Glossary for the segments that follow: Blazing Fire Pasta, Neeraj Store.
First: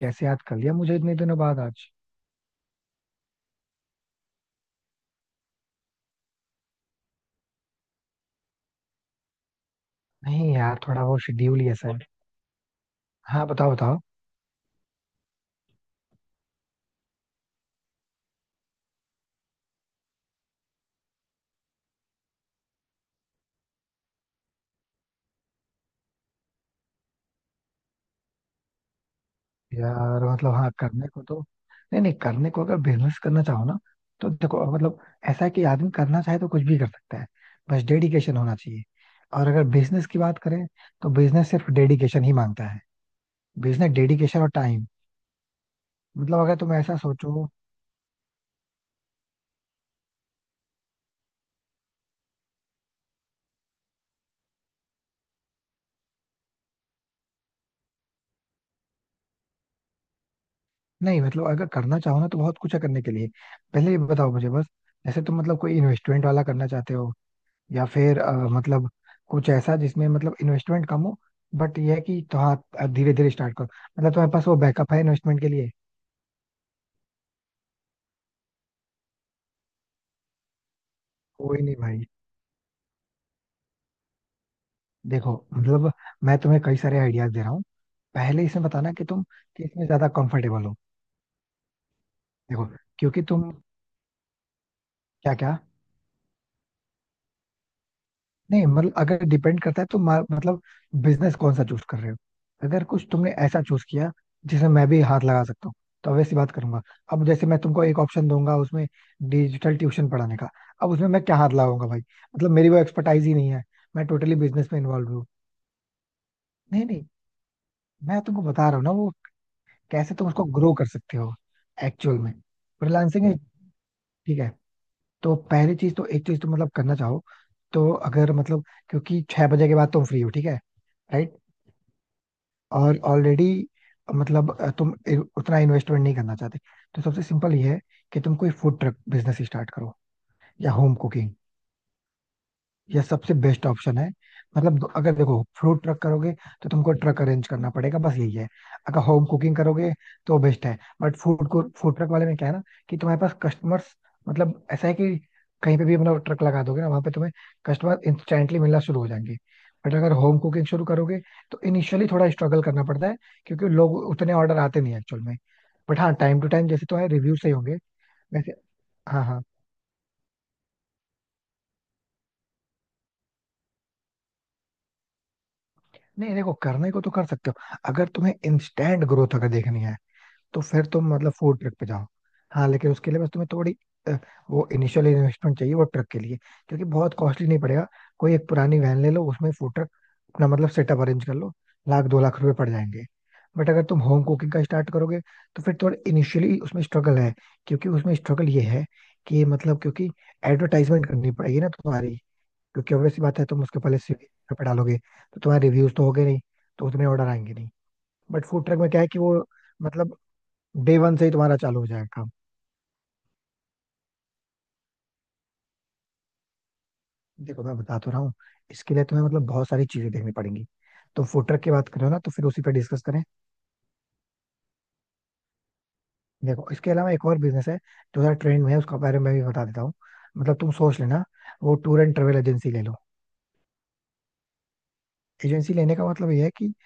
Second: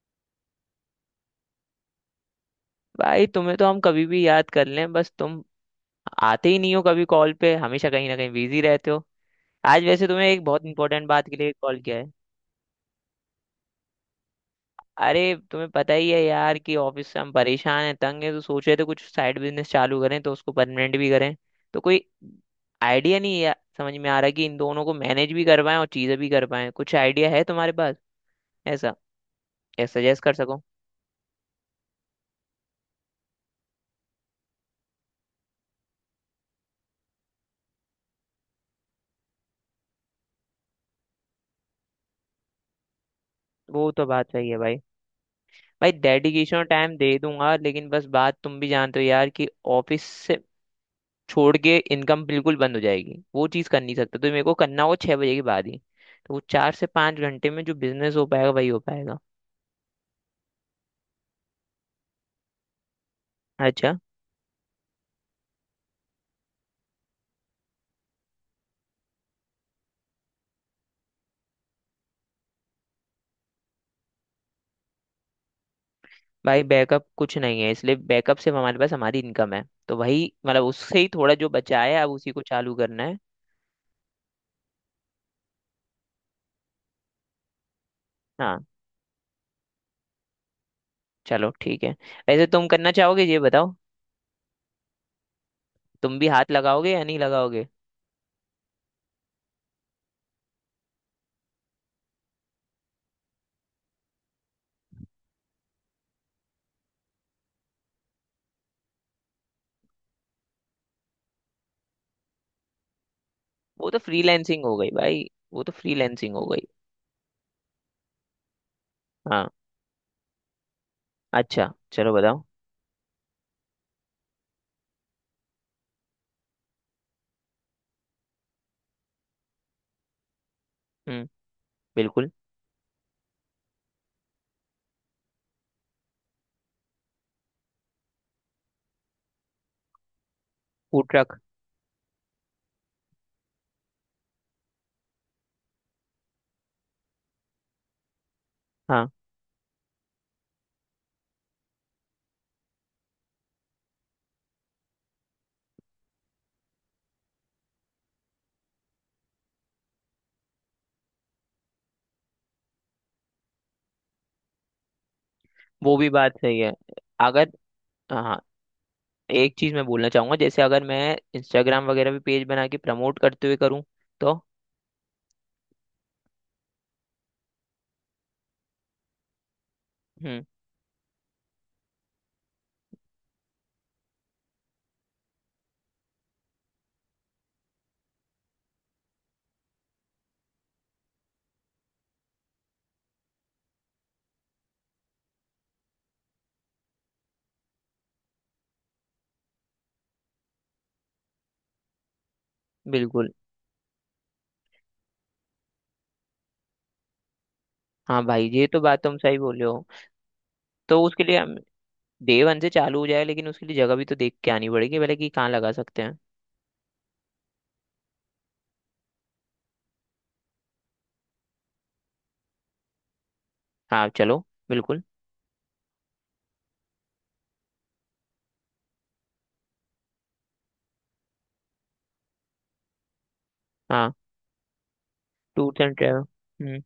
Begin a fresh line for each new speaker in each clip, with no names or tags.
कैसे याद कर लिया मुझे इतने दिनों बाद आज।
भाई तुम्हें तो हम कभी भी याद कर लें, बस तुम आते ही नहीं हो। कभी कॉल पे हमेशा कहीं ना कहीं बिजी रहते हो। आज वैसे तुम्हें एक
नहीं
बहुत
यार थोड़ा
इंपॉर्टेंट
वो
बात के लिए
शेड्यूल ही
कॉल
ऐसा
किया
है।
है।
हाँ बताओ बताओ।
अरे, तुम्हें पता ही है यार कि ऑफिस से हम परेशान हैं, तंग हैं, तो सोच रहे थे कुछ साइड बिजनेस चालू करें तो उसको परमानेंट भी करें। तो कोई आइडिया नहीं है, समझ में आ रहा कि इन दोनों को मैनेज भी कर पाएं और चीज़ें भी कर पाएं। कुछ आइडिया है तुम्हारे पास ऐसा या सजेस्ट
यार
कर
मतलब
सको?
हाँ करने को तो। नहीं नहीं करने को अगर बिजनेस करना चाहो ना। तो देखो मतलब ऐसा है कि आदमी करना चाहे तो कुछ भी कर सकता है। बस डेडिकेशन होना चाहिए। और अगर बिजनेस की बात करें तो बिजनेस सिर्फ डेडिकेशन ही मांगता है।
वो
बिजनेस
तो बात
डेडिकेशन
सही
और
है भाई।
टाइम।
भाई
मतलब
डेडिकेशन
अगर
और
तुम
टाइम
ऐसा
दे
सोचो।
दूंगा, लेकिन बस बात तुम भी जानते हो यार कि ऑफिस से छोड़ के इनकम बिल्कुल बंद हो जाएगी, वो चीज़ कर नहीं सकता। तो मेरे को करना होगा 6 बजे के बाद ही। तो वो 4 से 5 घंटे में जो बिजनेस हो पाएगा, वही हो पाएगा।
नहीं मतलब अगर करना चाहो ना तो बहुत कुछ है करने के लिए। पहले
अच्छा।
ये बताओ मुझे बस। जैसे तुम मतलब कोई इन्वेस्टमेंट वाला करना चाहते हो या फिर मतलब कुछ ऐसा जिसमें मतलब इन्वेस्टमेंट कम हो। बट ये है कि तो हाँ धीरे धीरे स्टार्ट करो। मतलब तुम्हारे पास वो बैकअप है इन्वेस्टमेंट के लिए।
भाई बैकअप कुछ नहीं है, इसलिए बैकअप सिर्फ हमारे पास हमारी इनकम है, तो वही मतलब उससे ही थोड़ा जो
कोई नहीं
बचा है
भाई।
अब उसी को चालू करना है।
देखो मतलब मैं तुम्हें कई सारे आइडियाज दे रहा हूँ। पहले
हाँ।
इसमें बताना कि तुम किस में ज्यादा कंफर्टेबल हो।
चलो ठीक है। वैसे
देखो
तुम करना चाहोगे,
क्योंकि
ये
तुम
बताओ।
क्या क्या।
तुम भी हाथ लगाओगे या नहीं लगाओगे?
नहीं मतलब अगर डिपेंड करता है तो मतलब बिजनेस कौन सा चूज कर रहे हो। अगर कुछ तुमने ऐसा चूज किया जिसमें मैं भी हाथ लगा सकता हूँ तो वैसी बात करूंगा। अब जैसे मैं तुमको एक ऑप्शन दूंगा उसमें डिजिटल ट्यूशन पढ़ाने का। अब उसमें मैं क्या हाथ लगाऊंगा भाई। मतलब मेरी वो एक्सपर्टाइज ही नहीं है।
वो तो
मैं टोटली
फ्रीलैंसिंग
बिजनेस
हो
में
गई
इन्वॉल्व
भाई।
हूँ।
वो तो फ्रीलैंसिंग हो गई।
नहीं नहीं मैं तुमको बता रहा हूँ ना वो
हाँ।
कैसे तुम उसको ग्रो कर सकते हो।
अच्छा चलो
एक्चुअल में
बताओ।
फ्रीलांसिंग। ठीक है। तो पहली चीज तो एक चीज तुम मतलब करना चाहो। तो अगर मतलब क्योंकि 6 बजे के बाद तुम फ्री हो। ठीक है।
हम्म।
राइट।
बिल्कुल।
और ऑलरेडी मतलब तुम उतना इन्वेस्टमेंट नहीं करना चाहते। तो सबसे सिंपल ये है कि तुम कोई फूड ट्रक बिजनेस स्टार्ट करो या होम
फूड
कुकिंग।
ट्रक?
ये सबसे बेस्ट ऑप्शन है। मतलब अगर देखो फ्रूट ट्रक करोगे तो तुमको ट्रक अरेंज करना पड़ेगा बस यही है। अगर
हाँ।
होम कुकिंग करोगे तो बेस्ट है। बट फूड को फूड ट्रक वाले में क्या है ना कि तुम्हारे पास कस्टमर्स मतलब ऐसा है कि कहीं पे भी मतलब ट्रक लगा दोगे ना वहां पे तुम्हें कस्टमर इंस्टेंटली मिलना शुरू हो जाएंगे। बट अगर होम कुकिंग शुरू करोगे तो इनिशियली थोड़ा स्ट्रगल करना पड़ता है। क्योंकि लोग उतने ऑर्डर आते नहीं एक्चुअल में।
वो
बट
भी
हाँ
बात
टाइम टू
सही
टाइम
है।
जैसे तुम्हारे रिव्यू
अगर,
सही होंगे
हाँ,
वैसे। हाँ हाँ।
एक चीज मैं बोलना चाहूंगा, जैसे अगर मैं इंस्टाग्राम वगैरह भी पेज बना के प्रमोट करते हुए करूँ तो?
नहीं देखो करने को तो कर सकते हो अगर तुम्हें इंस्टेंट ग्रोथ अगर देखनी है
हम्म।
तो फिर तुम मतलब फूड ट्रक पे जाओ। हाँ लेकिन उसके लिए बस तुम्हें थोड़ी अ, वो इनिशियल इन्वेस्टमेंट चाहिए वो ट्रक के लिए। क्योंकि बहुत कॉस्टली नहीं पड़ेगा। कोई एक पुरानी वैन ले लो उसमें फूड ट्रक अपना मतलब सेटअप अरेंज कर लो। लाख 2 लाख रुपए पड़ जाएंगे। बट अगर तुम होम कुकिंग का स्टार्ट करोगे तो फिर थोड़ा इनिशियली उसमें स्ट्रगल है। क्योंकि उसमें स्ट्रगल ये है कि मतलब क्योंकि एडवर्टाइजमेंट करनी पड़ेगी ना तुम्हारी। क्योंकि ऑब्वियस
बिल्कुल।
बात है तुम उसके पहले स्विगी पे डालोगे तो तुम्हारे रिव्यूज तो होगे नहीं। तो उतने ऑर्डर आएंगे नहीं।
हाँ
बट
भाई
फूड
ये
ट्रक
तो
में क्या
बात
है
तुम
कि वो
सही बोले हो।
मतलब डे
तो
वन
उसके
से ही
लिए हम,
तुम्हारा चालू हो जाएगा काम।
डे वन से चालू हो जाए, लेकिन उसके लिए जगह भी तो देख के आनी पड़ेगी पहले कि कहाँ लगा सकते हैं।
देखो मैं बता तो रहा हूँ। इसके लिए तुम्हें मतलब बहुत सारी चीजें देखनी पड़ेंगी। तो फूड ट्रक की बात करो ना तो फिर उसी पर डिस्कस करें।
हाँ चलो। बिल्कुल।
देखो इसके अलावा एक और बिजनेस है जो थोड़ा ट्रेंड में है उसका बारे में भी बता देता हूँ। मतलब तुम सोच लेना। वो टूर एंड ट्रेवल एजेंसी ले लो।
हाँ।
एजेंसी
टूर्स एंड
लेने का
ट्रैवल।
मतलब ये है कि
हम्म।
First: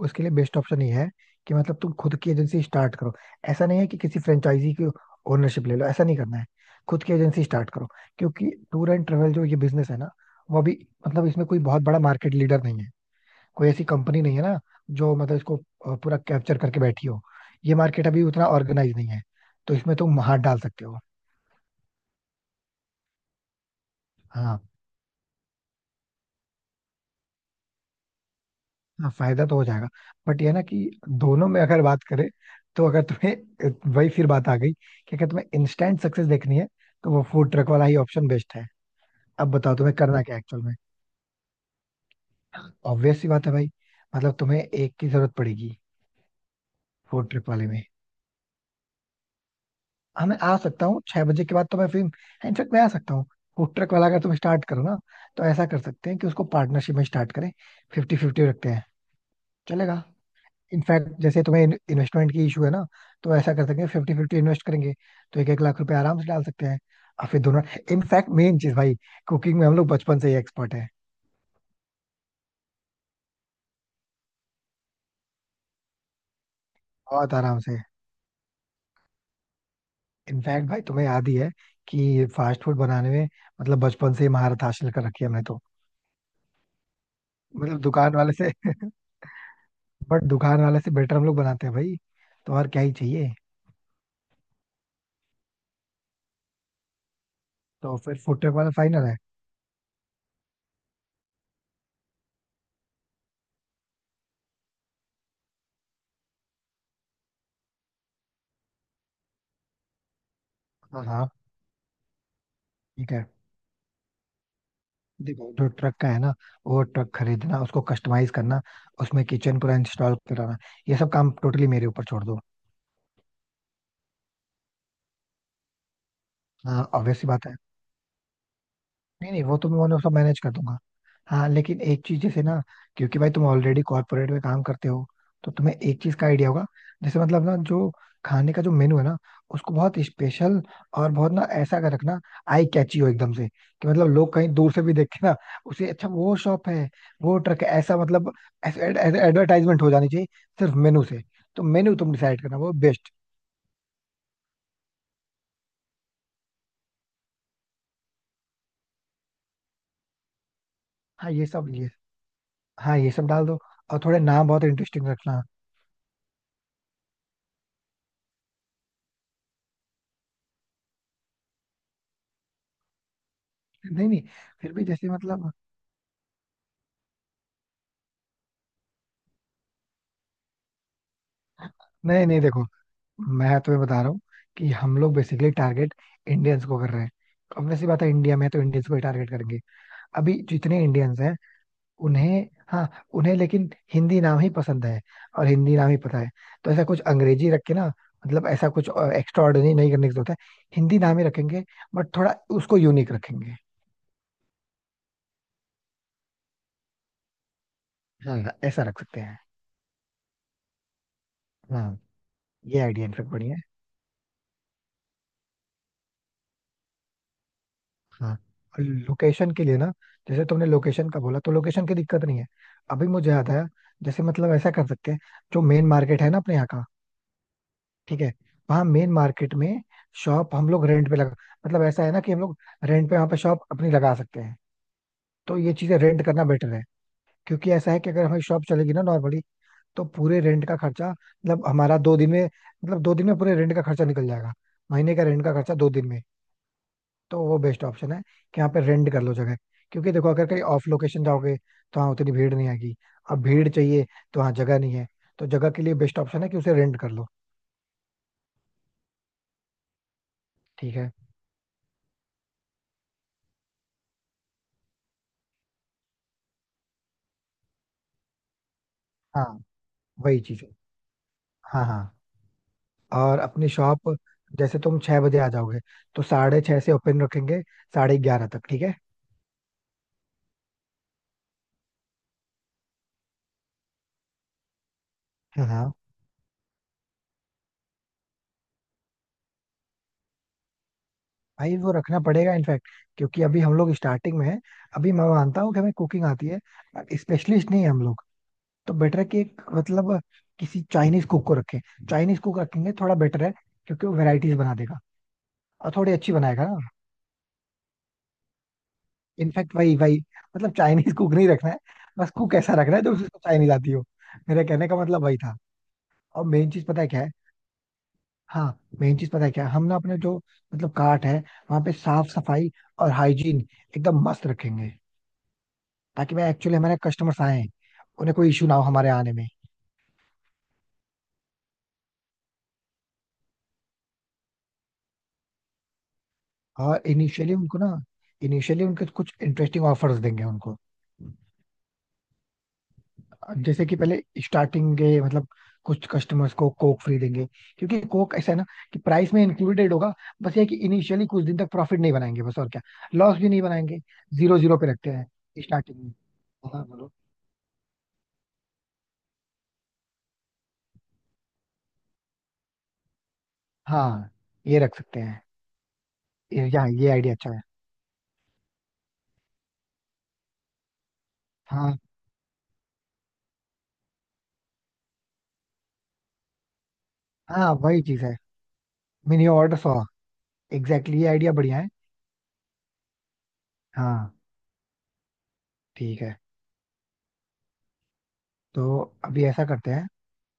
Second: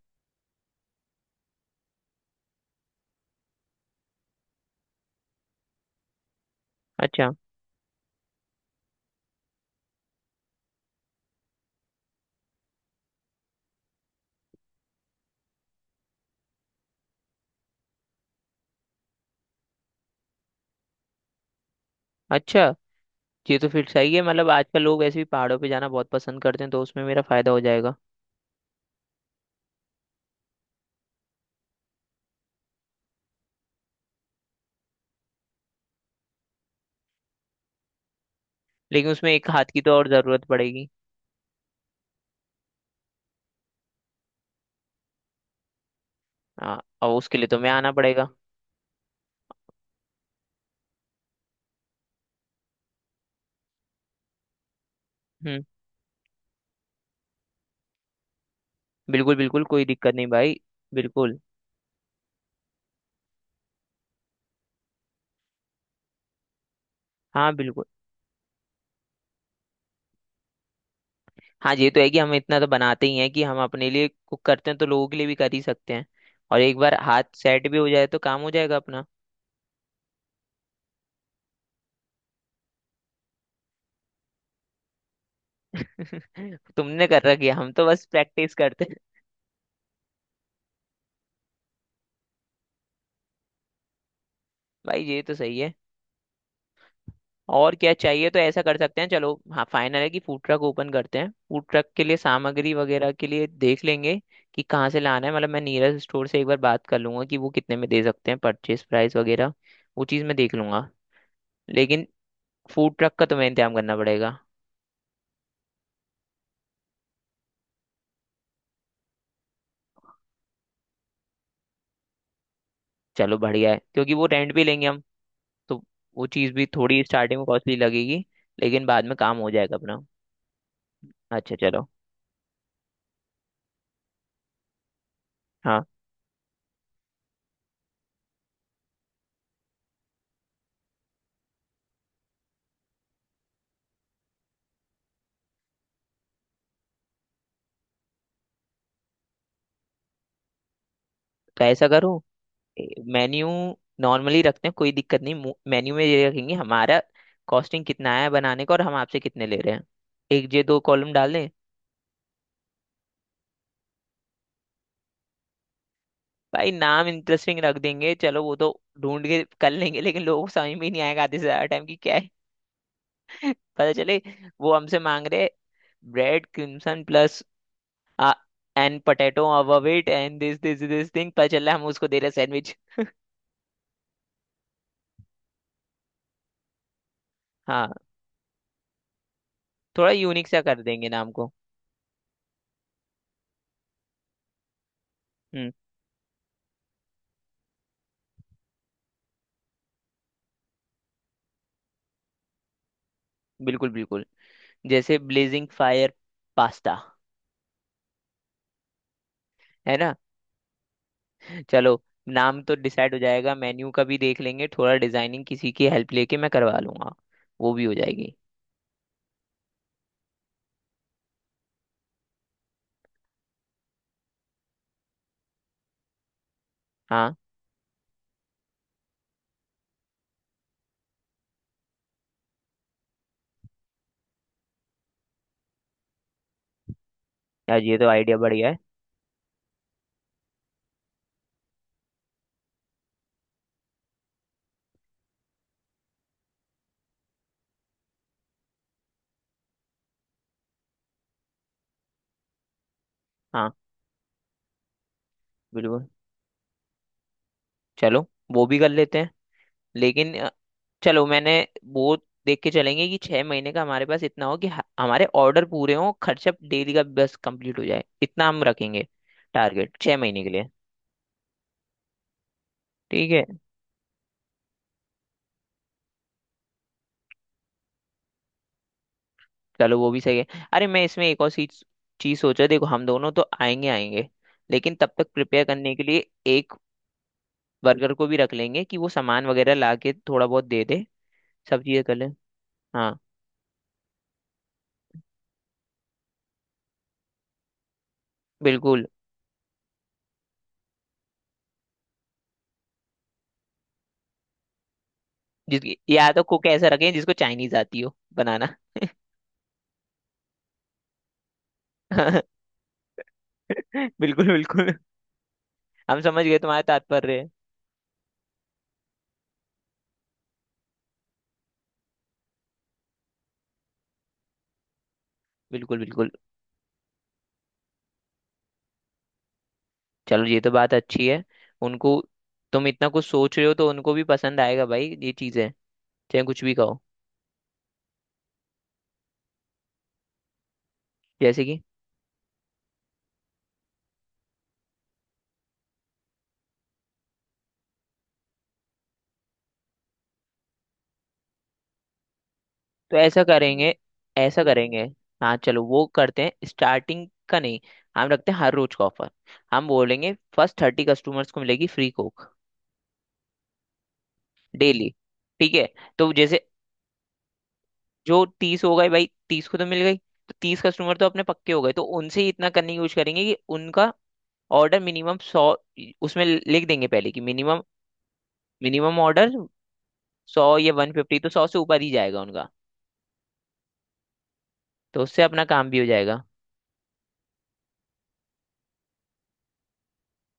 उसके लिए बेस्ट ऑप्शन ये है कि मतलब तुम खुद की एजेंसी स्टार्ट करो। ऐसा नहीं है कि किसी फ्रेंचाइजी की ओनरशिप ले लो। ऐसा नहीं करना है। खुद की
अच्छा।
एजेंसी स्टार्ट करो। क्योंकि टूर एंड ट्रेवल जो ये बिजनेस है ना वो अभी मतलब इसमें कोई बहुत बड़ा मार्केट लीडर नहीं है। कोई ऐसी कंपनी नहीं है ना जो मतलब इसको पूरा कैप्चर करके बैठी हो। ये मार्केट अभी उतना ऑर्गेनाइज नहीं है। तो इसमें तुम हाथ डाल सकते हो।
अच्छा, ये तो फिर सही है। मतलब
हाँ।
आजकल लोग ऐसे भी पहाड़ों पे जाना बहुत पसंद करते हैं तो उसमें मेरा फायदा हो जाएगा।
हाँ फायदा तो हो जाएगा। बट ये ना कि दोनों में अगर बात करें तो अगर तुम्हें वही फिर बात आ गई कि अगर तुम्हें इंस्टेंट सक्सेस देखनी है तो वो फूड ट्रक वाला ही ऑप्शन बेस्ट है।
लेकिन उसमें एक
अब
हाथ
बताओ
की तो
तुम्हें
और
करना क्या
जरूरत
एक्चुअल में।
पड़ेगी।
ऑब्वियस सी बात है भाई। मतलब तुम्हें एक की जरूरत पड़ेगी
हाँ, और
फूड
उसके लिए
ट्रक
तो
वाले
मैं
में।
आना पड़ेगा।
हाँ मैं आ सकता हूँ छह बजे के बाद तो मैं फिर इनफेक्ट मैं आ सकता हूँ। फूड ट्रक वाला अगर तुम स्टार्ट करो ना तो
हम्म।
ऐसा कर सकते हैं कि उसको पार्टनरशिप में स्टार्ट करें। 50-50 रखते हैं।
बिल्कुल बिल्कुल, कोई
चलेगा।
दिक्कत नहीं भाई।
इनफैक्ट
बिल्कुल।
जैसे तुम्हें इन्वेस्टमेंट की इशू है ना तो ऐसा कर सकते हैं 50-50 इन्वेस्ट करेंगे तो 1-1 लाख रुपए आराम से डाल सकते हैं और फिर
हाँ
दोनों।
बिल्कुल।
इनफैक्ट मेन चीज भाई। कुकिंग में हम लोग बचपन से ही एक्सपर्ट है।
हाँ ये तो है कि हम इतना तो बनाते ही हैं कि हम अपने लिए कुक करते हैं तो लोगों के लिए भी कर ही सकते हैं। और एक बार हाथ
बहुत आराम
सेट
से।
भी हो जाए तो काम हो जाएगा अपना।
इनफैक्ट भाई तुम्हें याद ही है कि फास्ट फूड बनाने में मतलब बचपन से ही महारत हासिल कर रखी है हमने तो।
तुमने कर रखी है, हम
मतलब
तो बस
दुकान वाले से।
प्रैक्टिस करते हैं।
बट दुकान वाले से बेटर हम लोग बनाते हैं भाई। तो और क्या ही चाहिए।
भाई ये तो सही है। और क्या
तो फिर
चाहिए, तो
फूड ट्रक
ऐसा
वाला
कर सकते
फाइनल
हैं।
है।
चलो, हाँ, फाइनल है कि फूड ट्रक ओपन करते हैं। फूड ट्रक के लिए सामग्री वगैरह के लिए देख लेंगे कि कहाँ से लाना है। मतलब मैं नीरज स्टोर से एक बार बात कर लूंगा कि वो कितने में दे सकते हैं, परचेज प्राइस वगैरह। वो चीज़ मैं देख लूंगा।
हाँ हाँ।
लेकिन फूड
ठीक
ट्रक
है।
का तुम्हें इंतजाम करना पड़ेगा।
देखो जो ट्रक का है ना वो ट्रक खरीदना उसको कस्टमाइज करना उसमें किचन पूरा इंस्टॉल कराना ये सब काम टोटली मेरे ऊपर छोड़ दो।
चलो बढ़िया है, क्योंकि वो रेंट भी लेंगे हम, तो वो चीज़ भी
हाँ
थोड़ी
ऑब्वियस सी
स्टार्टिंग में
बात है।
कॉस्टली लगेगी लेकिन बाद में
नहीं
काम
नहीं
हो
वो तो
जाएगा
मैं
अपना।
मतलब मैनेज कर दूंगा। हाँ
अच्छा
लेकिन
चलो।
एक चीज जैसे ना क्योंकि भाई तुम ऑलरेडी कॉर्पोरेट में काम करते हो तो तुम्हें
हाँ।
एक चीज का आइडिया होगा। जैसे मतलब ना जो खाने का जो मेनू है ना उसको बहुत स्पेशल और बहुत ना ऐसा कर रखना आई कैची हो एकदम से कि मतलब लोग कहीं दूर से भी देखे ना उसे अच्छा वो शॉप है वो ट्रक है ऐसा मतलब एडवर्टाइजमेंट हो जानी चाहिए सिर्फ मेनू से। तो
तो ऐसा
मेनू तुम
करो।
डिसाइड करना वो बेस्ट।
मेन्यू नॉर्मली रखते हैं, कोई दिक्कत नहीं। मेन्यू में ये रखेंगे हमारा, कॉस्टिंग कितना है बनाने का और हम आपसे कितने ले रहे हैं, एक ये दो कॉलम
हाँ
डाल
ये
दें।
सब ये हाँ ये सब डाल दो। और थोड़े नाम बहुत इंटरेस्टिंग रखना।
भाई नाम इंटरेस्टिंग रख देंगे, चलो वो तो ढूंढ के कर लेंगे। लेकिन लोगों को समझ में ही नहीं आएगा आधे से ज्यादा टाइम की क्या पता
नहीं
चले।
नहीं फिर
वो
भी
हमसे
जैसे
मांग रहे
मतलब
bread crimson plus and potato above it and this this this thing, पता चला हम उसको दे
नहीं
रहे
नहीं देखो
सैंडविच।
मैं तुम्हें बता रहा हूँ कि हम लोग बेसिकली टारगेट इंडियंस को कर रहे हैं। ऑब्वियसली
हाँ,
बात है इंडिया में तो इंडियंस को ही टारगेट करेंगे।
थोड़ा
अभी
यूनिक सा कर
जितने
देंगे
इंडियंस
नाम
हैं
को।
उन्हें हाँ उन्हें लेकिन हिंदी नाम ही पसंद है और
हम्म।
हिंदी नाम ही पता है। तो ऐसा कुछ अंग्रेजी रख के ना मतलब ऐसा कुछ एक्स्ट्रा ऑर्डिनरी नहीं करने की जरूरत है। हिंदी नाम ही रखेंगे बट थोड़ा उसको यूनिक रखेंगे।
बिल्कुल बिल्कुल। जैसे ब्लेजिंग फायर पास्ता,
हाँ ऐसा रख सकते हैं।
है ना?
हाँ
चलो। नाम तो
ये आइडिया
डिसाइड हो
इनफेक्ट
जाएगा,
बढ़िया है।
मेन्यू का भी देख लेंगे। थोड़ा डिजाइनिंग किसी की हेल्प लेके मैं करवा लूंगा। वो भी हो जाएगी।
हाँ लोकेशन के लिए ना जैसे तुमने लोकेशन का बोला तो लोकेशन की दिक्कत नहीं है। अभी मुझे याद आया। जैसे मतलब ऐसा कर सकते हैं जो मेन मार्केट है ना अपने यहाँ का।
हाँ।
ठीक है। वहाँ मेन मार्केट में शॉप हम लोग रेंट पे लगा मतलब ऐसा है ना कि हम लोग रेंट पे वहाँ पे शॉप अपनी लगा सकते हैं। तो ये चीजें रेंट करना बेटर है। क्योंकि
यार
ऐसा
ये
है
तो
कि अगर
आइडिया
हमारी शॉप
बढ़िया है।
चलेगी ना नॉर्मली तो पूरे रेंट का खर्चा मतलब हमारा 2 दिन में मतलब 2 दिन में पूरे रेंट का खर्चा निकल जाएगा। महीने का रेंट का खर्चा 2 दिन में। तो वो बेस्ट ऑप्शन है कि यहाँ पे रेंट कर लो जगह। क्योंकि देखो अगर कहीं ऑफ लोकेशन जाओगे तो हाँ उतनी भीड़ नहीं आएगी। अब भीड़
हाँ
चाहिए तो हाँ जगह नहीं है तो जगह के लिए
बिल्कुल।
बेस्ट ऑप्शन है कि उसे रेंट कर लो।
चलो वो भी कर लेते हैं। लेकिन,
ठीक है।
चलो मैंने वो देख के चलेंगे कि 6 महीने का हमारे पास इतना हो कि हमारे ऑर्डर पूरे हों, खर्चा डेली का बस कंप्लीट हो जाए, इतना हम रखेंगे।
हाँ
टारगेट छह
वही
महीने के
चीज
लिए।
है। हाँ हाँ।
ठीक
और
है।
अपनी शॉप जैसे तुम 6 बजे आ जाओगे तो 6:30 से ओपन रखेंगे 11:30 तक। ठीक है।
चलो वो भी सही है। अरे मैं इसमें एक और चीज चीज सोचा, देखो हम दोनों तो आएंगे आएंगे लेकिन तब तक प्रिपेयर
हाँ
करने
हाँ।
के लिए एक वर्कर को भी रख लेंगे कि वो सामान वगैरह ला के थोड़ा बहुत दे दे,
भाई
सब
वो
चीजें कर
रखना
ले।
पड़ेगा इनफैक्ट।
हाँ।
क्योंकि अभी हम लोग स्टार्टिंग में हैं। अभी मैं मानता हूँ कि हमें कुकिंग आती है स्पेशलिस्ट नहीं है हम लोग। तो
बिल्कुल।
बेटर है कि एक मतलब किसी चाइनीज कुक को रखें। चाइनीज कुक रखेंगे थोड़ा बेटर है क्योंकि वो वेराइटीज बना देगा और
जिसकी,
थोड़ी
या
अच्छी
तो
बनाएगा
कुक
ना।
ऐसा रखें जिसको चाइनीज आती हो बनाना।
इनफैक्ट वही वही मतलब चाइनीज कुक नहीं रखना है बस कुक ऐसा रखना है जो उसको चाइनीज आती हो।
बिल्कुल
मेरे कहने
बिल्कुल।
का मतलब वही था।
हम समझ
और
गए
मेन
तुम्हारा
चीज पता है क्या है।
तात्पर्य।
हाँ मेन चीज पता है क्या है हम ना अपने जो मतलब काट है वहां पे साफ सफाई और हाइजीन एकदम मस्त रखेंगे।
बिल्कुल बिल्कुल।
ताकि मैं एक्चुअली हमारे कस्टमर्स आए उन्हें कोई इशू ना हो हमारे आने में।
चलो ये तो बात अच्छी है उनको। तुम इतना कुछ सोच रहे हो तो उनको भी पसंद आएगा भाई ये चीजें, चाहे कुछ भी कहो।
और इनिशियली उनको ना इनिशियली उनके कुछ इंटरेस्टिंग ऑफर्स देंगे उनको।
जैसे कि?
जैसे कि पहले स्टार्टिंग के मतलब कुछ कस्टमर्स को कोक फ्री देंगे। क्योंकि कोक ऐसा है ना कि प्राइस में इंक्लूडेड होगा। बस ये है कि इनिशियली कुछ दिन तक प्रॉफिट नहीं बनाएंगे बस और क्या।
तो
लॉस
ऐसा
भी नहीं
करेंगे,
बनाएंगे। जीरो
ऐसा
जीरो पे
करेंगे।
रखते हैं।
हाँ चलो
स्टार्टिंग
वो
में।
करते हैं।
हाँ बोलो।
स्टार्टिंग का नहीं, हम रखते हैं हर रोज का ऑफर। हम बोलेंगे फर्स्ट 30 कस्टमर्स को मिलेगी फ्री कोक
हाँ ये रख
डेली।
सकते हैं।
ठीक है। तो जैसे,
यहाँ ये आइडिया अच्छा है।
जो 30 हो गए भाई, 30 को तो मिल गई, तो 30 कस्टमर तो अपने पक्के हो गए,
हाँ
तो उनसे ही इतना करने की कोशिश करेंगे कि उनका ऑर्डर मिनिमम 100। उसमें लिख देंगे पहले कि
हाँ।
मिनिमम,
वही चीज है।
Minimum
mini
order
order 100।
100 या वन
एग्जैक्टली ये
फिफ्टी तो
आइडिया
100
बढ़िया
से
है।
ऊपर ही जाएगा उनका।
हाँ।
तो उससे अपना काम भी हो
ठीक है।
जाएगा।
तो अभी ऐसा करते हैं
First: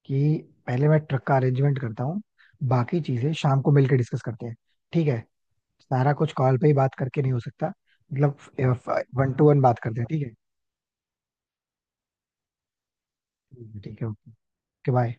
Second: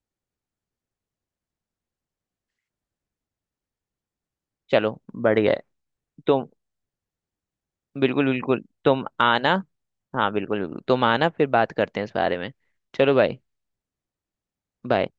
कि पहले मैं ट्रक का अरेंजमेंट करता हूँ। बाकी चीजें शाम को मिलकर डिस्कस करते हैं।
चलो
ठीक है।
बढ़िया है।
सारा कुछ
तुम,
कॉल पे ही बात करके नहीं हो सकता।
बिल्कुल बिल्कुल
मतलब
तुम
वन टू
आना।
वन बात करते हैं। ठीक
हाँ
है।
बिल्कुल बिल्कुल तुम आना, फिर बात करते हैं इस बारे में। चलो भाई।
ठीक है ओके।
बाय।
बाय।